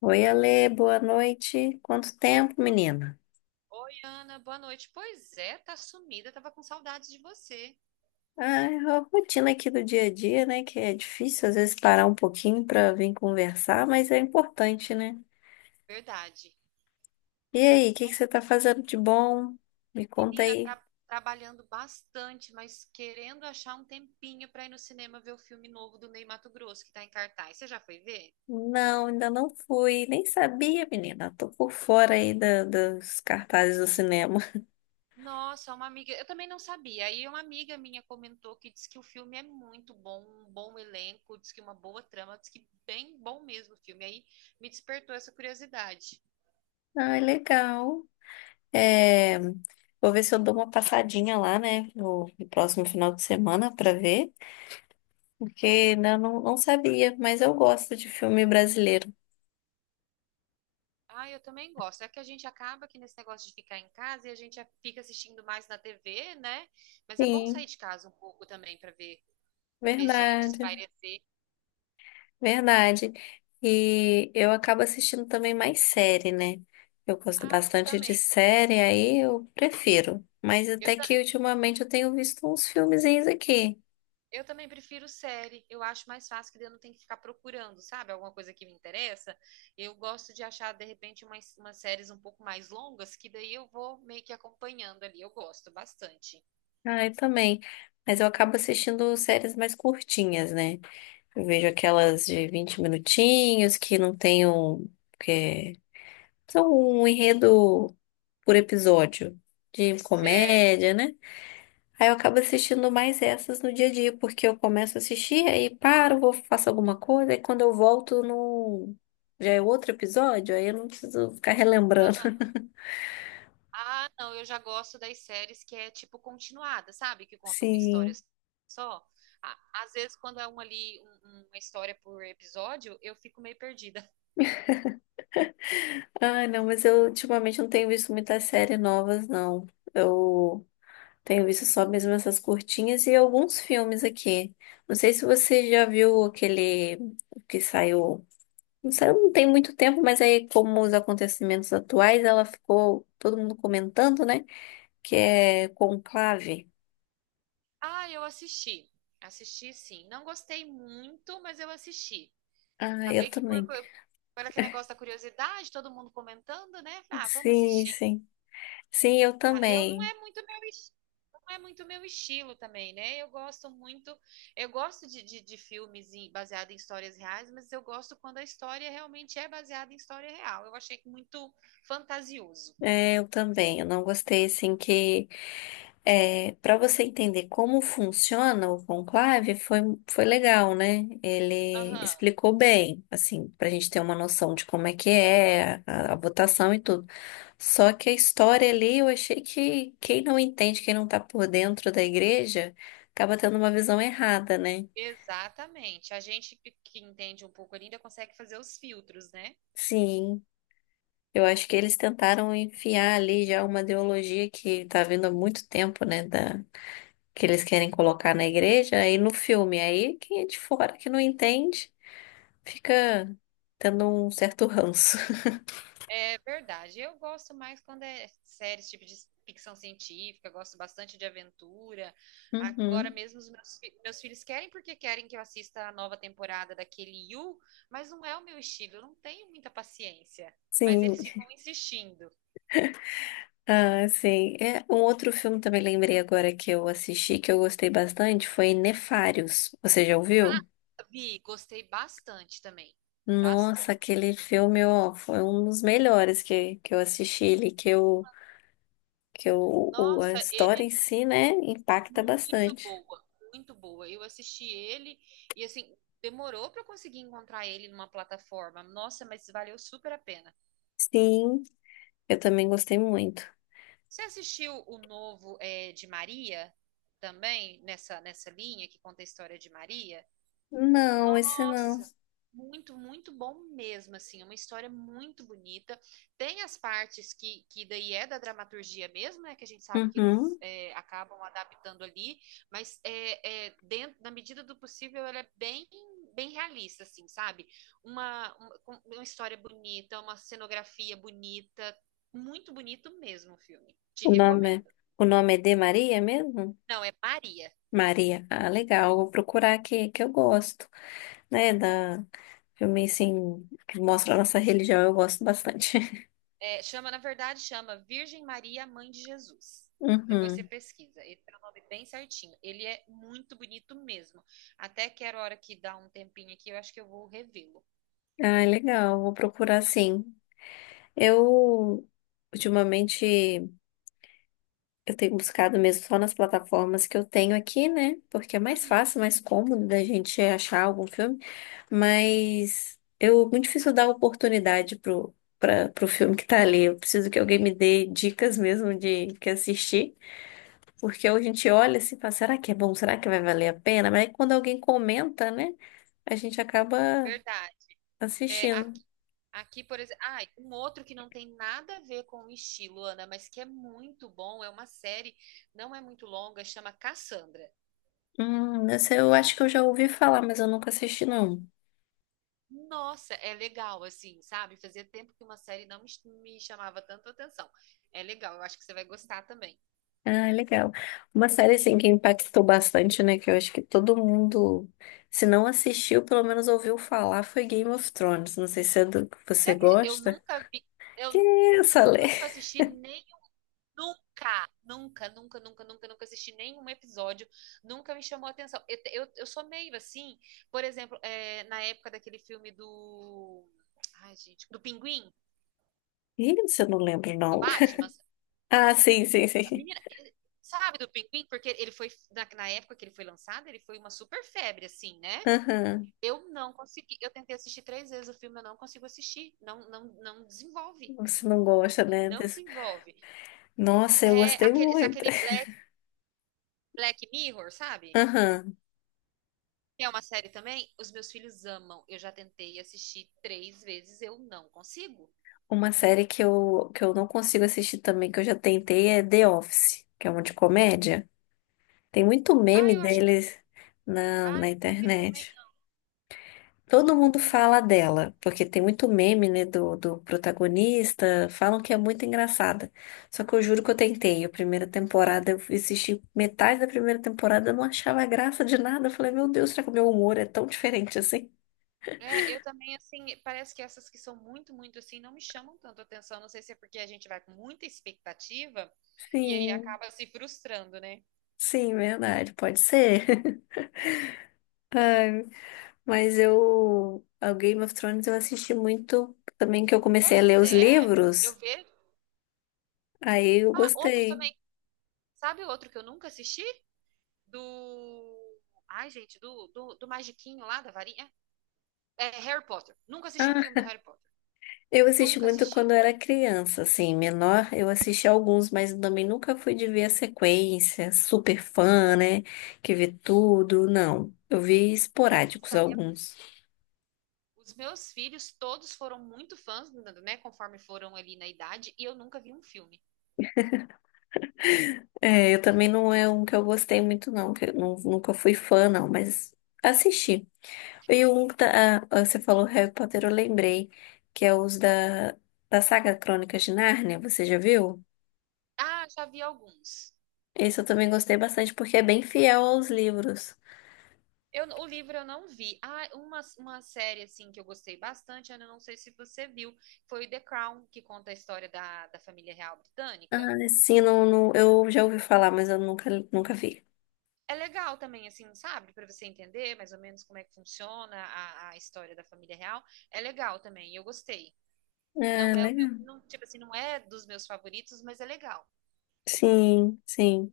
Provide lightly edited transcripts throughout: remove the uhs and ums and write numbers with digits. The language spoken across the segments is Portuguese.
Oi, Ale, boa noite. Quanto tempo, menina? Oi, Ana, boa noite. Pois é, tá sumida, tava com saudade de você. Ah, a rotina aqui do dia a dia, né? Que é difícil às vezes parar um pouquinho para vir conversar, mas é importante, né? Verdade. E aí, o que que você tá fazendo de bom? Me conta Menina, aí. Trabalhando bastante, mas querendo achar um tempinho pra ir no cinema ver o filme novo do Ney Matogrosso que tá em cartaz. Você já foi ver? Não, ainda não fui, nem sabia, menina. Tô por fora aí dos cartazes do cinema. Nossa, uma amiga, eu também não sabia. Aí uma amiga minha comentou que diz que o filme é muito bom, um bom elenco, diz que uma boa trama, diz que bem bom mesmo o filme. Aí me despertou essa curiosidade. Ah, legal. É, vou ver se eu dou uma passadinha lá, né? No próximo final de semana para ver. Porque não sabia, mas eu gosto de filme brasileiro. Ah, eu também gosto. É que a gente acaba que nesse negócio de ficar em casa e a gente fica assistindo mais na TV, né? Mas é bom sair Sim, de casa um pouco também para ver, ver gente, verdade, espairecer. verdade. E eu acabo assistindo também mais série, né? Eu gosto Ah, eu bastante de também. série, aí eu prefiro. Mas Eu, até ta- que ultimamente eu tenho visto uns filmezinhos aqui. eu também prefiro série. Eu acho mais fácil que daí eu não tenho que ficar procurando, sabe? Alguma coisa que me interessa. Eu gosto de achar, de repente, umas séries um pouco mais longas, que daí eu vou meio que acompanhando ali. Eu gosto bastante. Ah, eu também. Mas eu acabo assistindo séries mais curtinhas, né? Eu vejo aquelas de 20 minutinhos que não tem um, que são um enredo por episódio de Certo. comédia, né? Aí eu acabo assistindo mais essas no dia a dia, porque eu começo a assistir, aí paro, vou, faço alguma coisa, aí quando eu volto no... já é outro episódio, aí eu não preciso ficar relembrando. Ah, não, eu já gosto das séries que é tipo continuada, sabe? Que conta uma história Sim. só. Ah, às vezes, quando é uma ali, uma história por episódio, eu fico meio perdida. Ah, não, mas eu ultimamente não tenho visto muitas séries novas, não. Eu tenho visto só mesmo essas curtinhas e alguns filmes aqui. Não sei se você já viu aquele que saiu. Isso aí não tem muito tempo, mas aí, como os acontecimentos atuais, ela ficou todo mundo comentando, né? Que é conclave. Ah, eu assisti. Assisti, sim. Não gostei muito, mas eu assisti. Ah, eu Acabei que também. Por aquele negócio da curiosidade, todo mundo comentando, né? Falei: "Ah, vamos Sim, assistir." sim. Sim, eu Ah, eu não também. é muito meu, es- não é muito meu estilo também, né? Eu gosto muito, eu gosto de baseados em histórias reais, mas eu gosto quando a história realmente é baseada em história real. Eu achei que muito fantasioso. É, eu também. Eu não gostei, assim, que. É, para você entender como funciona o conclave, foi, foi legal, né? Ele Aham, explicou bem, assim, para a gente ter uma noção de como é que é a votação e tudo. Só que a história ali, eu achei que quem não entende, quem não tá por dentro da igreja, acaba tendo uma visão errada, né? exatamente. A gente que entende um pouco ainda consegue fazer os filtros, né? Sim, eu acho que eles tentaram enfiar ali já uma ideologia que tá vindo há muito tempo, né? Que eles querem colocar na igreja, aí no filme. Aí quem é de fora que não entende fica tendo um certo ranço. É verdade. Eu gosto mais quando é séries tipo de ficção científica, gosto bastante de aventura. Agora Uhum. mesmo os meus filhos querem porque querem que eu assista a nova temporada daquele You, mas não é o meu estilo, eu não tenho muita paciência. Mas Sim. eles ficam insistindo. Ah, sim. É, um outro filme também lembrei agora que eu assisti, que eu gostei bastante, foi Nefários. Você já ouviu? Vi, gostei bastante também. Nossa, Bastante. aquele filme, ó, foi um dos melhores que eu assisti ele. Que eu, que eu, o- a Nossa, ele história é em si, né, impacta muito bastante. boa, muito boa. Eu assisti ele e assim, demorou para eu conseguir encontrar ele numa plataforma. Nossa, mas valeu super a pena. Sim, eu também gostei muito. Você assistiu o novo de Maria também, nessa linha que conta a história de Maria? Não, esse não. Nossa, muito, muito bom mesmo, assim, uma história muito bonita. Tem as partes que daí é da dramaturgia mesmo, né, que a gente sabe que eles Uhum. é, acabam adaptando ali, mas dentro, na medida do possível, ela é bem, bem realista, assim, sabe? Uma história bonita, uma cenografia bonita, muito bonito mesmo o filme. Te O nome é, recomendo. o nome é de Maria mesmo? Não, é Maria. Maria. Ah, legal. Vou procurar aqui, que eu gosto, né, da filme, assim, que mostra a nossa religião, eu gosto bastante. É, chama, na verdade, chama Virgem Maria, Mãe de Jesus. Depois você Uhum. pesquisa. Ele tem o nome bem certinho. Ele é muito bonito mesmo. Até que era hora que dá um tempinho aqui, eu acho que eu vou revê-lo. Ah, legal, vou procurar sim. Eu, ultimamente, eu tenho buscado mesmo só nas plataformas que eu tenho aqui, né? Porque é mais Uhum, fácil, mais cômodo da gente achar algum filme, mas eu, muito difícil dar oportunidade pro filme que tá ali. Eu preciso que alguém me dê dicas mesmo de que assistir. Porque hoje a gente olha assim e fala, será que é bom? Será que vai valer a pena? Mas aí quando alguém comenta, né? A gente acaba verdade. É, assistindo. aqui, aqui, por exemplo. Ah, um outro que não tem nada a ver com o estilo, Ana, mas que é muito bom. É uma série, não é muito longa, chama Cassandra. Essa eu acho que eu já ouvi falar, mas eu nunca assisti, não. Nossa, é legal, assim, sabe? Fazia tempo que uma série não me, me chamava tanto atenção. É legal, eu acho que você vai gostar também. Ah, legal. Uma série, assim, que impactou bastante, né? Que eu acho que todo mundo, se não assistiu, pelo menos ouviu falar, foi Game of Thrones. Não sei se é do que Você você acredita? Eu gosta. nunca vi, Que eu essa, Lê? nunca assisti nem nunca, nunca, nunca, nunca, nunca, nunca assisti nenhum episódio, nunca me chamou a atenção. Eu sou meio assim, por exemplo, é, na época daquele filme do. Ai, gente, do Pinguim, Ih, isso eu não lembro, do não. Batman. Ah, sim, sim, A sim. menina, sabe do Pinguim? Porque ele foi, na época que ele foi lançado, ele foi uma super febre, assim, né? Aham. Eu não consegui, eu tentei assistir três vezes o filme, eu não consigo assistir. Não, não, não desenvolve. Você não gosta, né? Não desenvolve. Nossa, eu É, gostei muito. aquele Black Mirror, sabe? Aham. Que é uma série também. Os meus filhos amam. Eu já tentei assistir três vezes, eu não consigo. Uma série que eu não consigo assistir também, que eu já tentei, é The Office, que é uma de comédia. Tem muito Ah, meme eu acho que. deles na, Ah, na nunca vi também. internet. Todo Nunca mundo vi, fala não. dela, porque tem muito meme, né, do protagonista, falam que é muito engraçada. Só que eu juro que eu tentei. A primeira temporada, eu assisti metade da primeira temporada, eu não achava graça de nada. Eu falei, meu Deus, será que o meu humor é tão diferente assim? É, eu também, assim, parece que essas que são muito, muito assim, não me chamam tanto atenção. Não sei se é porque a gente vai com muita expectativa e aí Sim, acaba se frustrando, né? sim, verdade, pode ser. Mas eu, o Game of Thrones eu assisti muito também que eu comecei a ler Pois os é, eu livros, vejo. aí eu Ah, outro gostei. também. Sabe outro que eu nunca assisti? Do. Ai, gente, do Magiquinho lá da varinha. É Harry Potter. Nunca assisti um Ah, filme do Harry Potter. eu assisti Nunca muito quando assisti. eu era criança, assim, menor, eu assisti alguns, mas também nunca fui de ver a sequência, super fã, né, que vê tudo, não. Eu vi esporádicos Nossa, alguns. os meus filhos todos foram muito fãs, né? Conforme foram ali na idade, e eu nunca vi um filme. É, eu também não é um que eu gostei muito, não, que eu nunca fui fã, não, mas assisti. E um da, ah, você falou Harry Potter, eu lembrei, que é os da saga Crônicas de Nárnia, você já viu? Ah, já vi alguns. Esse eu também gostei bastante, porque é bem fiel aos livros. Eu, o livro eu não vi. Ah, uma série assim que eu gostei bastante, Ana, não sei se você viu, foi The Crown, que conta a história da família real Ah, britânica. sim, não, não, eu já ouvi falar, mas eu nunca, nunca vi. É legal também, assim, sabe? Para você entender mais ou menos como é que funciona a história da família real. É legal também, eu gostei. Ah, Não é o meu, legal. não, tipo assim, não é dos meus favoritos, mas é legal. Sim, sim.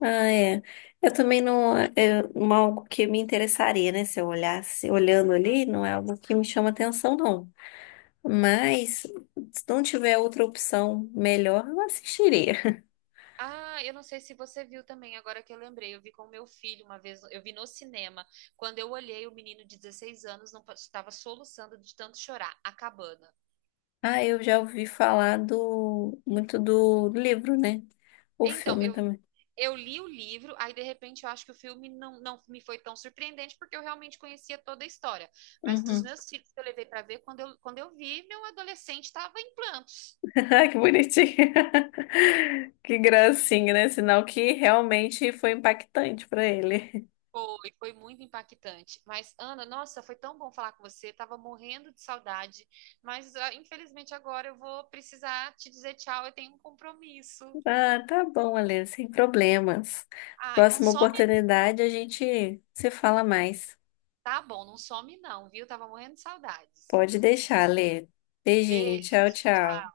Ah, é. Eu também não, é algo que me interessaria, né? Se eu olhasse, olhando ali, não é algo que me chama atenção, não. Mas, se não tiver outra opção melhor, eu assistiria. Ah, eu não sei se você viu também, agora que eu lembrei, eu vi com o meu filho uma vez, eu vi no cinema. Quando eu olhei, o menino de 16 anos não pa- estava soluçando de tanto chorar, A Cabana. Ah, eu já ouvi falar do muito do livro, né? O Então, filme eu, também. eu li o livro, aí de repente eu acho que o filme não me foi tão surpreendente, porque eu realmente conhecia toda a história. Mas os Uhum. meus filhos que eu levei para ver, quando eu vi, meu adolescente estava em planta. Ah, que bonitinho. Que gracinha, né? Sinal que realmente foi impactante para ele. Foi, foi muito impactante. Mas, Ana, nossa, foi tão bom falar com você. Tava morrendo de saudade. Mas, ah, infelizmente, agora eu vou precisar te dizer tchau. Eu tenho um compromisso. Ah, tá bom, Alê, sem problemas. Ah, não Próxima some, oportunidade a gente se fala mais. tá bom, não some não, viu? Tava morrendo de saudades. Pode deixar, Alê. Beijinho, tchau, Beijo. tchau.